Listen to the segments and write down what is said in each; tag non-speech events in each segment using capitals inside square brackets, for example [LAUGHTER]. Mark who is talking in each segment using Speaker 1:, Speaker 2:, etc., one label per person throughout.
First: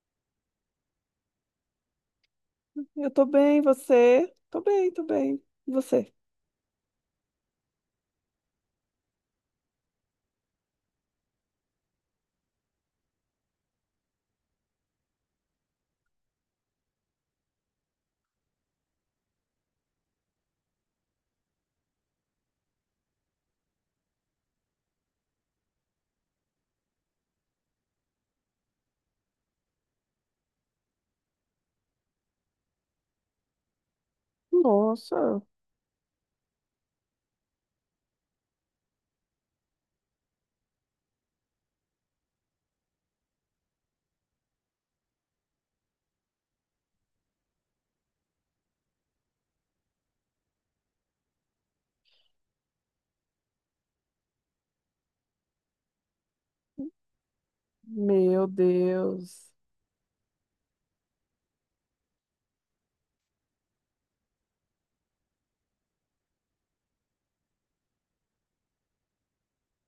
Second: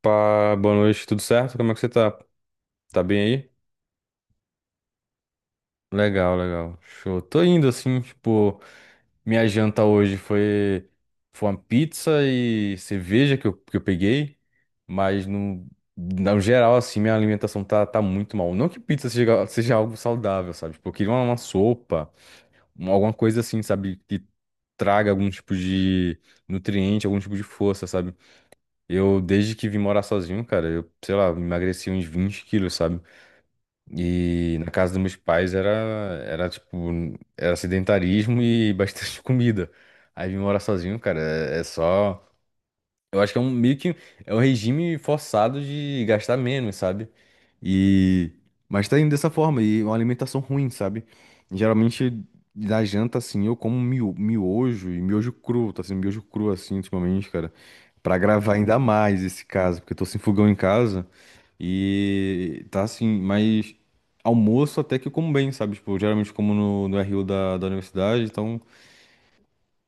Speaker 1: Opa, boa noite, tudo certo? Como é que você tá? Tá
Speaker 2: Eu
Speaker 1: bem
Speaker 2: tô
Speaker 1: aí?
Speaker 2: bem, você? Tô bem, tô bem. E você?
Speaker 1: Legal, legal. Show. Tô indo assim, tipo, minha janta hoje foi uma pizza e cerveja que eu peguei, mas no geral, assim, minha alimentação tá muito mal. Não que pizza seja algo saudável, sabe? Tipo, eu queria uma sopa, alguma coisa assim, sabe? Que traga algum tipo de nutriente, algum tipo de força, sabe? Eu, desde que vim morar sozinho, cara, eu, sei lá, emagreci uns 20 quilos, sabe? E na casa dos meus
Speaker 2: Nossa,
Speaker 1: pais era tipo, era sedentarismo e [LAUGHS] bastante comida. Aí vim morar sozinho, cara, é só. Eu acho que é um meio que é um regime forçado de gastar menos, sabe? E. Mas tá indo dessa forma, e uma alimentação ruim, sabe? Geralmente na janta, assim, eu como miojo e miojo cru, tá sendo miojo cru assim ultimamente, cara. Pra
Speaker 2: meu
Speaker 1: gravar ainda mais esse
Speaker 2: Deus.
Speaker 1: caso, porque eu tô sem fogão em casa. E tá assim, mas almoço até que eu como bem, sabe? Tipo, eu geralmente como no RU da universidade, então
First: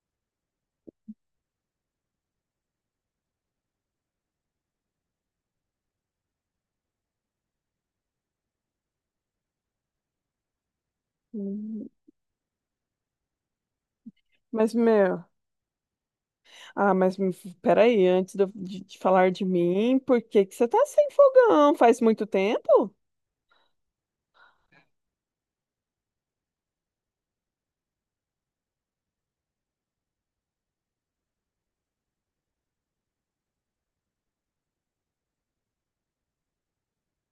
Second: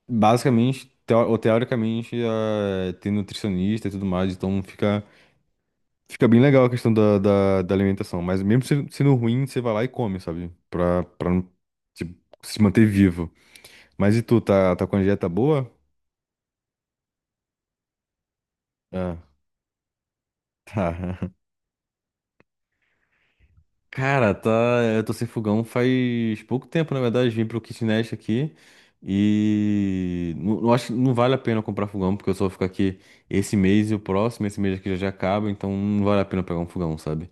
Speaker 1: basicamente, ou teoricamente, tem nutricionista e tudo mais, então fica bem legal a questão da alimentação. Mas mesmo sendo ruim, você vai lá e come, sabe? Pra não,
Speaker 2: Hum.
Speaker 1: tipo, se manter vivo. Mas e tu, tá,
Speaker 2: Mas,
Speaker 1: tá com a
Speaker 2: meu,
Speaker 1: dieta boa?
Speaker 2: Ah, mas me- Peraí, antes de, de
Speaker 1: Ah,
Speaker 2: falar de mim, por que que você
Speaker 1: [LAUGHS]
Speaker 2: tá sem
Speaker 1: tá.
Speaker 2: fogão? Faz muito tempo?
Speaker 1: Cara, tá. Eu tô sem fogão faz pouco tempo, na verdade. Vim pro kitnet aqui Não, não acho que não vale a pena comprar fogão, porque eu só vou ficar aqui esse mês e o próximo. Esse mês aqui já acaba, então não vale a pena pegar um fogão, sabe?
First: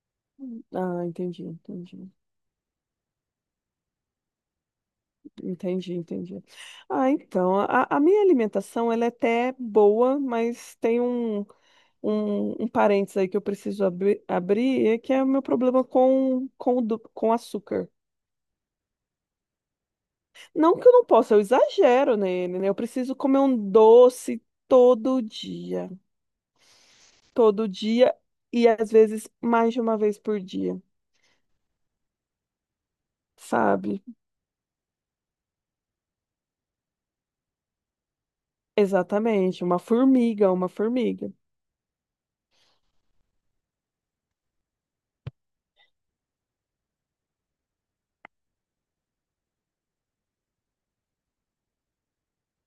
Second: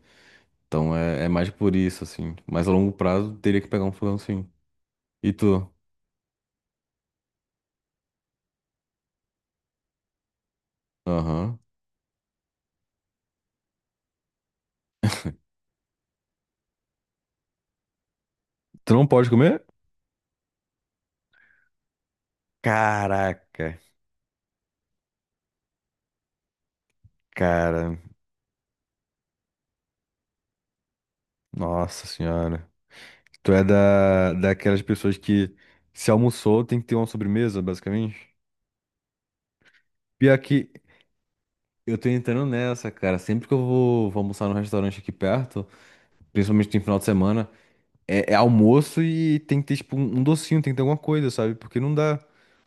Speaker 1: Então
Speaker 2: Ah,
Speaker 1: é
Speaker 2: entendi,
Speaker 1: mais por isso,
Speaker 2: entendi.
Speaker 1: assim. Mas a longo prazo teria que pegar um fogão, sim. E tu?
Speaker 2: Entendi, entendi. Ah, então, a minha alimentação, ela é até boa, mas tem um
Speaker 1: Aham.
Speaker 2: um parênteses aí que eu preciso abrir, é que é o meu problema com açúcar.
Speaker 1: Tu não pode comer?
Speaker 2: Não que eu não possa, eu exagero nele, né? Eu preciso comer um
Speaker 1: Caraca,
Speaker 2: doce todo dia. Todo
Speaker 1: cara.
Speaker 2: dia e às vezes mais de uma vez por dia,
Speaker 1: Nossa senhora. Tu é
Speaker 2: sabe?
Speaker 1: daquelas pessoas que, se almoçou, tem que ter uma sobremesa, basicamente?
Speaker 2: Exatamente, uma
Speaker 1: Pior
Speaker 2: formiga, uma
Speaker 1: que
Speaker 2: formiga.
Speaker 1: Eu tô entrando nessa, cara. Sempre que eu vou almoçar num restaurante aqui perto, principalmente no final de semana, é almoço e tem que ter, tipo, um docinho, tem que ter alguma coisa, sabe? Porque não dá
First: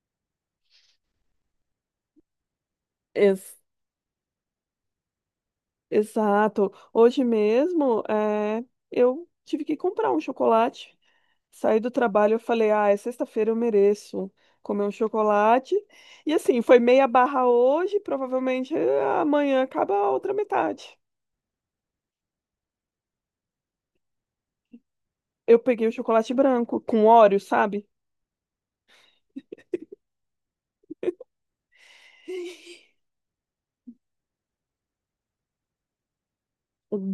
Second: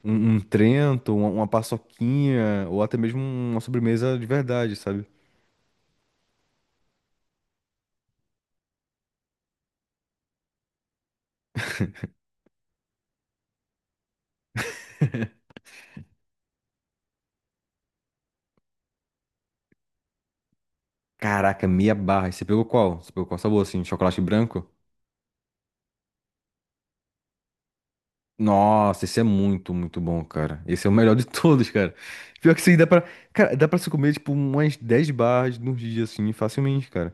Speaker 1: um Trento, uma paçoquinha, ou até mesmo uma
Speaker 2: Ex-
Speaker 1: sobremesa de verdade, sabe?
Speaker 2: Exato. Hoje mesmo, eu tive que comprar um chocolate. Saí do trabalho, eu falei, ah, é sexta-feira, eu mereço comer um chocolate. E assim, foi meia barra hoje, provavelmente amanhã acaba a outra metade.
Speaker 1: Caraca, meia barra. E você pegou qual? Você pegou qual sabor, assim? Chocolate branco?
Speaker 2: Eu peguei o chocolate branco com Oreo, sabe?
Speaker 1: Nossa, esse é muito, muito bom, cara. Esse é o melhor de todos, cara. Pior que isso aí dá pra... Cara, dá pra se comer, tipo, umas 10 barras num dia, assim, facilmente, cara.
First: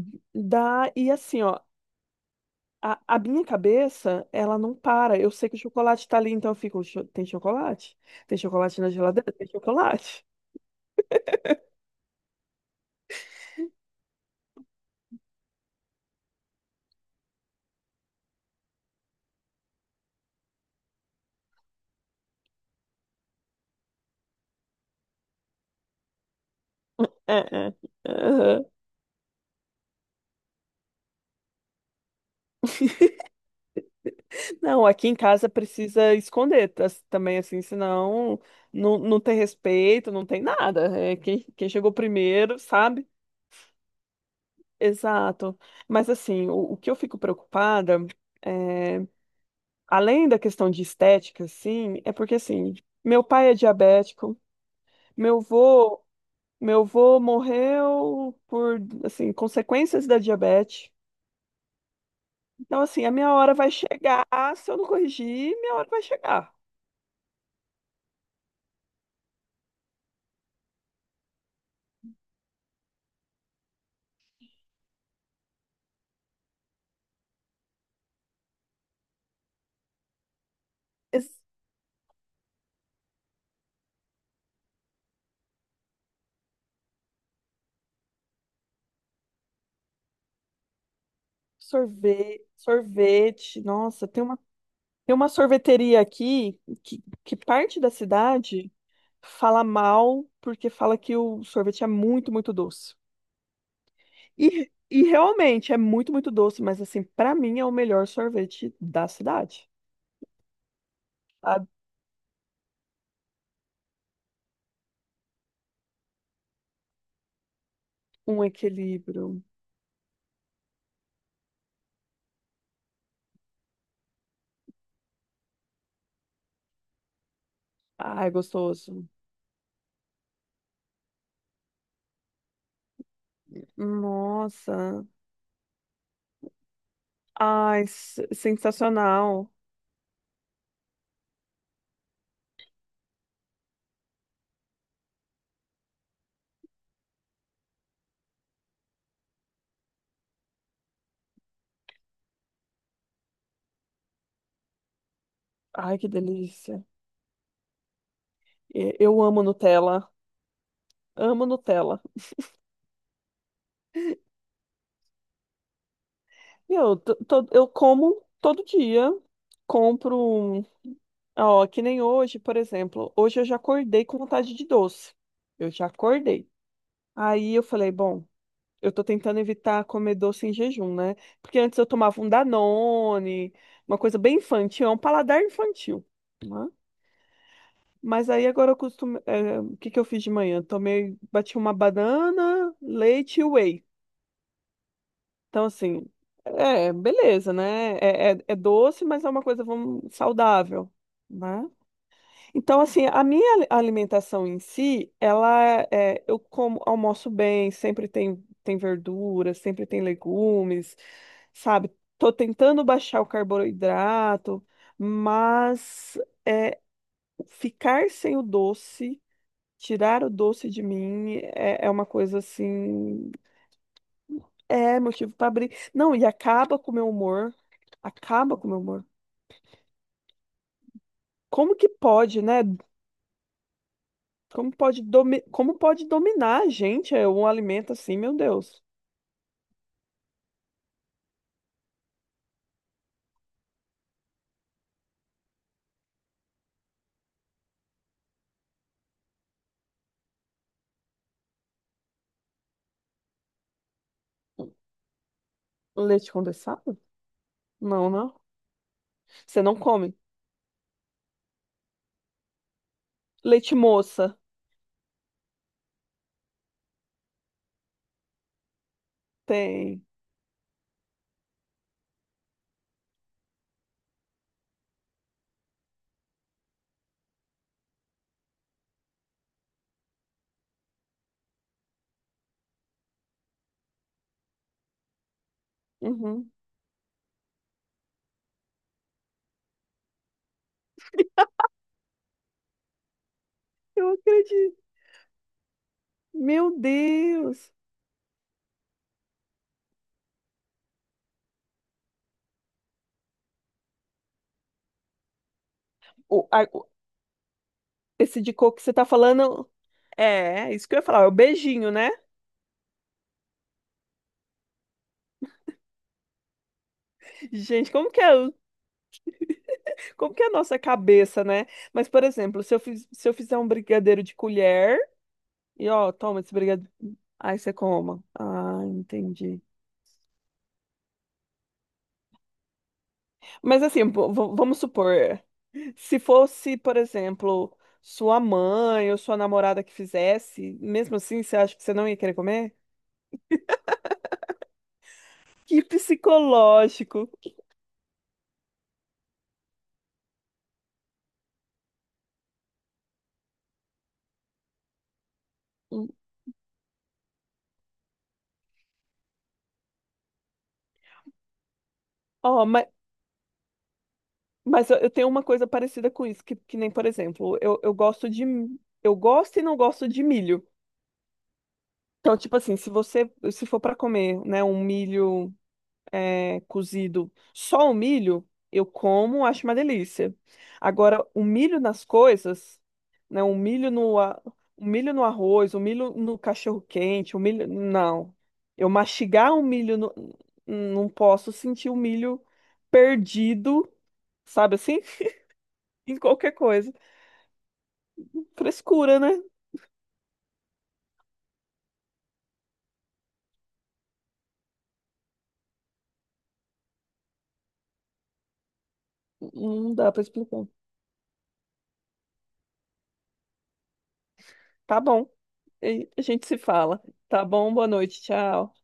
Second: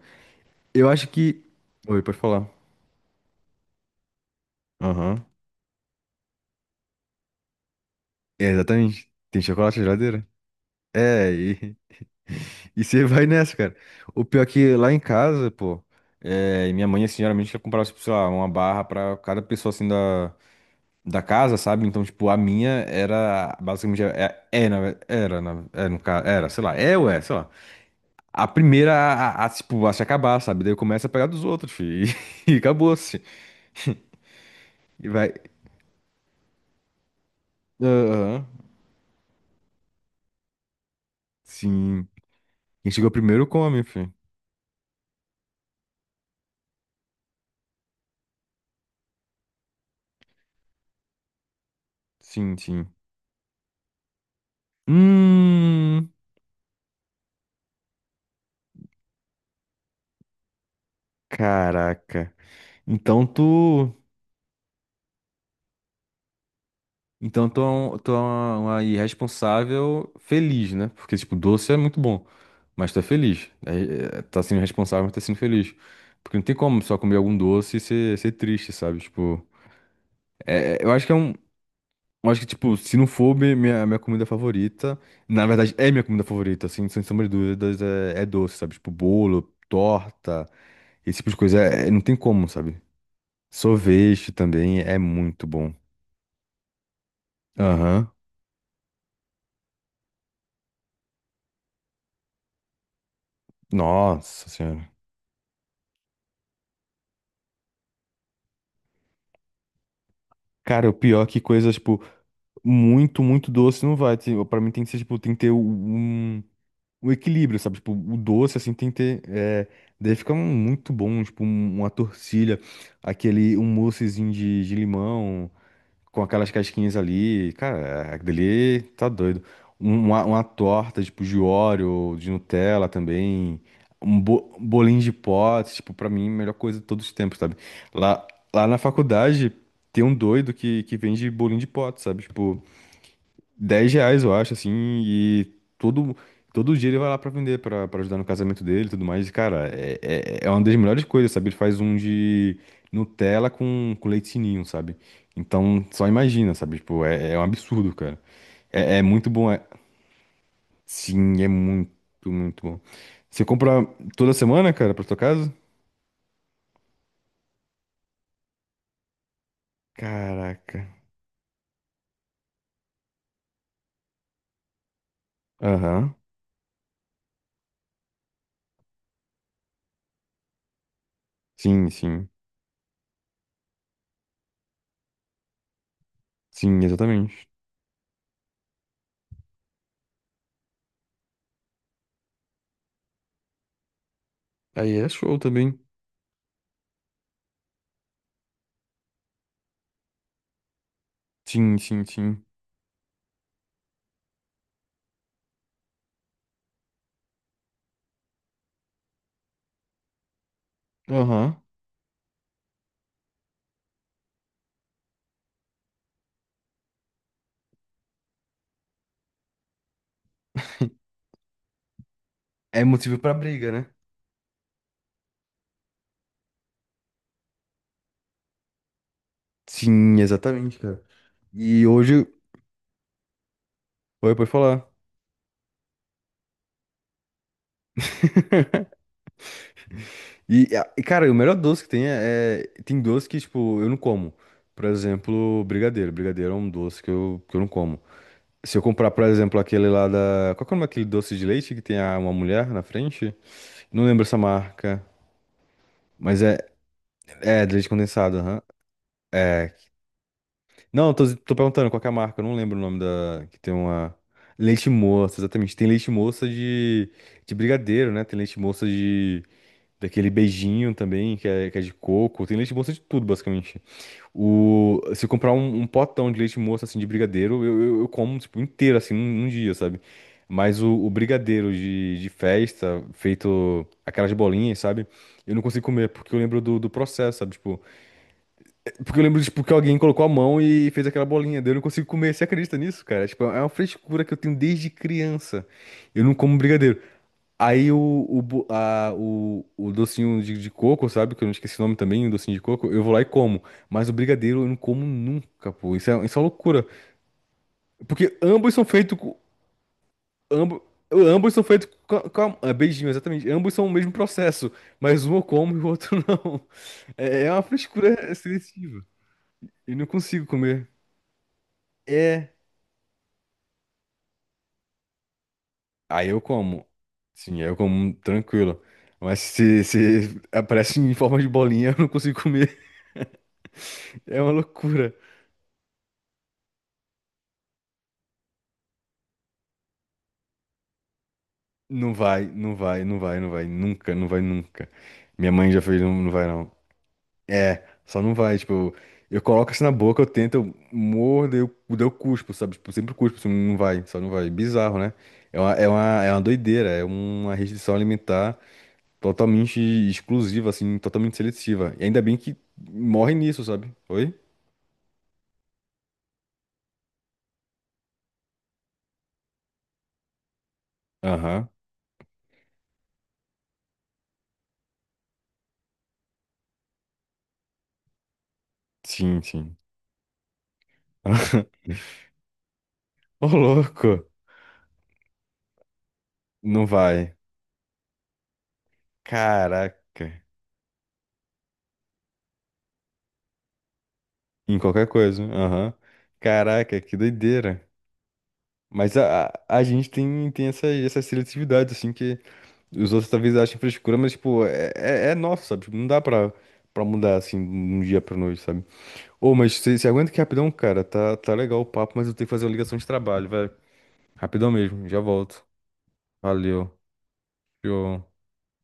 Speaker 1: Eu
Speaker 2: Dá,
Speaker 1: acho
Speaker 2: e assim,
Speaker 1: que...
Speaker 2: ó,
Speaker 1: Oi, pode falar.
Speaker 2: a minha cabeça, ela não para.
Speaker 1: Aham.
Speaker 2: Eu sei que o chocolate tá ali, então eu fico: Tem chocolate? Tem
Speaker 1: É,
Speaker 2: chocolate na
Speaker 1: exatamente.
Speaker 2: geladeira?
Speaker 1: Tem
Speaker 2: Tem
Speaker 1: chocolate na
Speaker 2: chocolate?"
Speaker 1: geladeira? É, [LAUGHS] e você vai nessa, cara. O pior é que lá em casa, pô, minha mãe, assim, geralmente ela comprava, tipo, sei lá, uma barra pra cada pessoa, assim, da casa, sabe? Então, tipo, a minha era, basicamente, na- era, na- é, no caso, era, sei lá, é ou é, sei lá.
Speaker 2: É,
Speaker 1: A
Speaker 2: é.
Speaker 1: primeira tipo, a se acabar, sabe? Daí eu começo a pegar dos outros, fi, [LAUGHS] e, acabou-se.
Speaker 2: Não,
Speaker 1: E
Speaker 2: aqui em
Speaker 1: vai,
Speaker 2: casa precisa esconder também, assim, senão
Speaker 1: aham,
Speaker 2: não tem respeito, não tem nada. É quem chegou
Speaker 1: sim.
Speaker 2: primeiro,
Speaker 1: Quem
Speaker 2: sabe?
Speaker 1: chegou primeiro come, fi.
Speaker 2: Exato. Mas, assim, o que eu fico preocupada, é, além da questão de estética, assim, é porque,
Speaker 1: Sim,
Speaker 2: assim,
Speaker 1: sim.
Speaker 2: meu pai é diabético, meu vô,
Speaker 1: Hum,
Speaker 2: meu vô morreu por, assim, consequências da diabetes.
Speaker 1: caraca.
Speaker 2: Então, assim, a
Speaker 1: Então
Speaker 2: minha hora vai
Speaker 1: tu,
Speaker 2: chegar, se eu não corrigir, minha hora vai chegar.
Speaker 1: então tu é uma irresponsável feliz, né? Porque, tipo, doce é muito bom, mas tu é feliz. É, tá sendo responsável, mas tá sendo feliz. Porque não tem como só comer algum doce e ser triste, sabe? Tipo, eu acho que eu acho que, tipo, se não for minha comida favorita, na verdade é minha comida favorita, assim, sem sombra de dúvidas, é doce, sabe? Tipo, bolo, torta, esse tipo de coisa, não tem
Speaker 2: Sorvete,
Speaker 1: como, sabe?
Speaker 2: sorvete. Nossa,
Speaker 1: Sorvete também é
Speaker 2: tem uma
Speaker 1: muito bom.
Speaker 2: sorveteria aqui que parte da
Speaker 1: Aham.
Speaker 2: cidade fala mal porque fala que o sorvete é muito, muito doce.
Speaker 1: Nossa senhora.
Speaker 2: E realmente é muito, muito doce, mas assim, pra mim é o melhor sorvete da cidade.
Speaker 1: Cara, o pior é que
Speaker 2: Sabe?
Speaker 1: coisa, tipo, muito, muito doce não vai. Tipo, pra mim tem que ser, tipo, tem que ter um equilíbrio, sabe? Tipo, o
Speaker 2: Um
Speaker 1: doce, assim, tem que ter.
Speaker 2: equilíbrio.
Speaker 1: Daí fica muito bom, tipo, uma torcilha, aquele, um moussezinho de limão, com aquelas casquinhas ali. Cara,
Speaker 2: Ai,
Speaker 1: aquele ali
Speaker 2: gostoso.
Speaker 1: tá doido. Uma torta, tipo, de Oreo, de Nutella também. Um bolinho
Speaker 2: Nossa.
Speaker 1: de pote, tipo, pra mim, a melhor coisa de todos os tempos, sabe?
Speaker 2: Ai,
Speaker 1: Lá, lá na faculdade,
Speaker 2: sensacional.
Speaker 1: tem um doido que vende bolinho de pote, sabe? Tipo, R$ 10, eu acho, assim, e todo, todo dia ele vai lá pra vender, pra ajudar no casamento dele e tudo mais. E, cara, é uma das melhores coisas, sabe? Ele faz um de Nutella com leite sininho, sabe? Então,
Speaker 2: Ai,
Speaker 1: só
Speaker 2: que
Speaker 1: imagina, sabe?
Speaker 2: delícia.
Speaker 1: Tipo, é um absurdo, cara. É
Speaker 2: Eu
Speaker 1: muito
Speaker 2: amo
Speaker 1: bom, é...
Speaker 2: Nutella.
Speaker 1: Sim,
Speaker 2: Amo
Speaker 1: é
Speaker 2: Nutella.
Speaker 1: muito, muito bom. Você compra toda semana, cara, pra tua casa?
Speaker 2: Eu, eu como todo dia, compro,
Speaker 1: Caraca.
Speaker 2: ó, que nem hoje, por exemplo. Hoje eu já acordei com vontade de doce. Eu já
Speaker 1: Aham.
Speaker 2: acordei. Aí eu falei, bom, eu tô tentando evitar comer doce em jejum, né? Porque antes eu
Speaker 1: Sim,
Speaker 2: tomava
Speaker 1: sim.
Speaker 2: um Danone, uma coisa bem infantil, é um paladar infantil, né?
Speaker 1: Sim, exatamente.
Speaker 2: Mas aí agora eu costumo, é, o que que eu fiz de manhã? Tomei, bati uma banana, leite e whey.
Speaker 1: Aí é show
Speaker 2: Então,
Speaker 1: também.
Speaker 2: assim, é, beleza, né? É doce, mas é uma coisa, vamos, saudável, né?
Speaker 1: Sim, sim, sim.
Speaker 2: Então, assim, a minha alimentação em si, ela é, eu como, almoço bem, sempre tem, tem verdura, sempre tem legumes,
Speaker 1: Aham.
Speaker 2: sabe? Tô tentando baixar o carboidrato, mas é, ficar sem o doce, tirar o doce de mim, é, é uma coisa
Speaker 1: É motivo
Speaker 2: assim.
Speaker 1: pra briga, né?
Speaker 2: É motivo pra abrir. Não, e acaba com o meu humor. Acaba com o meu humor.
Speaker 1: Sim, exatamente, cara.
Speaker 2: Como
Speaker 1: E
Speaker 2: que
Speaker 1: hoje.
Speaker 2: pode, né?
Speaker 1: Oi, pode
Speaker 2: Como
Speaker 1: falar.
Speaker 2: pode, domi... Como pode dominar a gente é, um alimento assim, meu Deus?
Speaker 1: E, cara, o melhor doce que tem é... Tem doce que, tipo, eu não como. Por exemplo, brigadeiro. Brigadeiro é um doce que eu não como. Se eu comprar, por exemplo, aquele lá da... Qual que é o nome daquele doce de leite que tem uma mulher na frente? Não lembro essa marca.
Speaker 2: Leite
Speaker 1: Mas é.
Speaker 2: condensado?
Speaker 1: É, de leite
Speaker 2: Não, não.
Speaker 1: condensado, aham.
Speaker 2: Você
Speaker 1: É.
Speaker 2: não come.
Speaker 1: Não, eu tô perguntando qual que é a marca. Eu não lembro o nome da. Que tem
Speaker 2: Leite
Speaker 1: uma.
Speaker 2: moça?
Speaker 1: Leite moça, exatamente. Tem leite moça de brigadeiro, né? Tem leite moça
Speaker 2: Tem.
Speaker 1: daquele beijinho também, que é de coco. Tem leite moça de tudo, basicamente. Se eu comprar um potão de leite moça, assim, de brigadeiro, eu como, tipo, inteiro, assim, num dia, sabe? Mas o brigadeiro de festa, feito aquelas bolinhas, sabe? Eu não consigo comer, porque eu
Speaker 2: Uhum.
Speaker 1: lembro do processo, sabe? Tipo, porque eu lembro, tipo, que alguém colocou a mão e fez aquela bolinha. Daí eu não consigo comer. Você acredita nisso, cara? Tipo, é uma
Speaker 2: Eu
Speaker 1: frescura que eu tenho
Speaker 2: acredito.
Speaker 1: desde criança. Eu não como
Speaker 2: Meu
Speaker 1: brigadeiro.
Speaker 2: Deus.
Speaker 1: Aí o, bo- a- o docinho de coco, sabe? Que eu não esqueci o nome também, o docinho de coco, eu vou lá e como. Mas o brigadeiro eu não como nunca, pô. Isso é
Speaker 2: O,
Speaker 1: uma
Speaker 2: a-
Speaker 1: loucura.
Speaker 2: o-
Speaker 1: Porque
Speaker 2: Esse de
Speaker 1: ambos
Speaker 2: coco que
Speaker 1: são
Speaker 2: você tá
Speaker 1: feitos com...
Speaker 2: falando. É, é
Speaker 1: Ambos,
Speaker 2: isso que eu ia falar, é o
Speaker 1: ambos são feitos
Speaker 2: beijinho, né?
Speaker 1: com ah, beijinho, exatamente. Ambos são o mesmo processo. Mas um eu como e o outro [LAUGHS] não. É uma
Speaker 2: Gente, como que
Speaker 1: frescura
Speaker 2: é,
Speaker 1: seletiva. Eu não
Speaker 2: como que
Speaker 1: consigo
Speaker 2: é a nossa
Speaker 1: comer.
Speaker 2: cabeça, né? Mas, por
Speaker 1: É.
Speaker 2: exemplo, se eu, se eu fizer um brigadeiro de colher. E ó,
Speaker 1: Aí
Speaker 2: toma
Speaker 1: eu
Speaker 2: esse
Speaker 1: como.
Speaker 2: brigadeiro. Aí
Speaker 1: Sim, aí
Speaker 2: você
Speaker 1: eu como
Speaker 2: coma. Ah,
Speaker 1: tranquilo. Mas
Speaker 2: entendi.
Speaker 1: se aparece em forma de bolinha, [LAUGHS] eu não consigo comer.
Speaker 2: Mas assim,
Speaker 1: É uma
Speaker 2: vamos
Speaker 1: loucura.
Speaker 2: supor, se fosse, por exemplo, sua mãe ou sua namorada que fizesse, mesmo assim, você acha que você não
Speaker 1: Não
Speaker 2: ia querer
Speaker 1: vai, não
Speaker 2: comer?
Speaker 1: vai, não vai, não vai, nunca, não vai nunca. Minha mãe já
Speaker 2: Que
Speaker 1: fez, não, não vai não.
Speaker 2: psicológico.
Speaker 1: É, só não vai, tipo, eu coloco assim na boca, eu tento, eu mordo, eu cuspo, sabe? Tipo, sempre cuspo, assim, não vai, só não vai. Bizarro, né? É uma, é
Speaker 2: Hum.
Speaker 1: uma, é uma doideira, é uma restrição alimentar totalmente exclusiva, assim, totalmente seletiva. E ainda bem que
Speaker 2: Ó,
Speaker 1: morre nisso, sabe? Oi?
Speaker 2: mas eu tenho uma coisa parecida com isso, que nem, por exemplo, eu gosto de. Eu gosto e não gosto de milho.
Speaker 1: Aham.
Speaker 2: Então, tipo assim, se você, se for para comer, né, um milho. É, cozido só o milho, eu
Speaker 1: Sim,
Speaker 2: como, acho uma
Speaker 1: sim.
Speaker 2: delícia. Agora, o milho
Speaker 1: [LAUGHS]
Speaker 2: nas coisas, né?
Speaker 1: Ô,
Speaker 2: O milho no,
Speaker 1: louco,
Speaker 2: o milho no arroz, o milho no
Speaker 1: não vai.
Speaker 2: cachorro-quente, o milho. Não. Eu mastigar o milho,
Speaker 1: Caraca.
Speaker 2: não posso sentir o milho perdido, sabe
Speaker 1: Em
Speaker 2: assim?
Speaker 1: qualquer coisa.
Speaker 2: [LAUGHS]
Speaker 1: Aham.
Speaker 2: Em qualquer coisa.
Speaker 1: Caraca, que doideira. Mas
Speaker 2: Frescura, né?
Speaker 1: a gente tem essa seletividade, assim, que os outros talvez achem frescura, mas, tipo, é nosso, sabe? Tipo, não dá pra mudar, assim, de um dia pra noite, sabe? Ô, mas
Speaker 2: Não
Speaker 1: você
Speaker 2: dá pra
Speaker 1: aguenta que
Speaker 2: explicar.
Speaker 1: rapidão, cara. Tá legal o papo, mas eu tenho que fazer uma ligação de trabalho, vai. Rapidão
Speaker 2: Tá
Speaker 1: mesmo, já
Speaker 2: bom.
Speaker 1: volto.
Speaker 2: E a gente se
Speaker 1: Valeu.
Speaker 2: fala. Tá bom, boa noite,
Speaker 1: Tchau.
Speaker 2: tchau.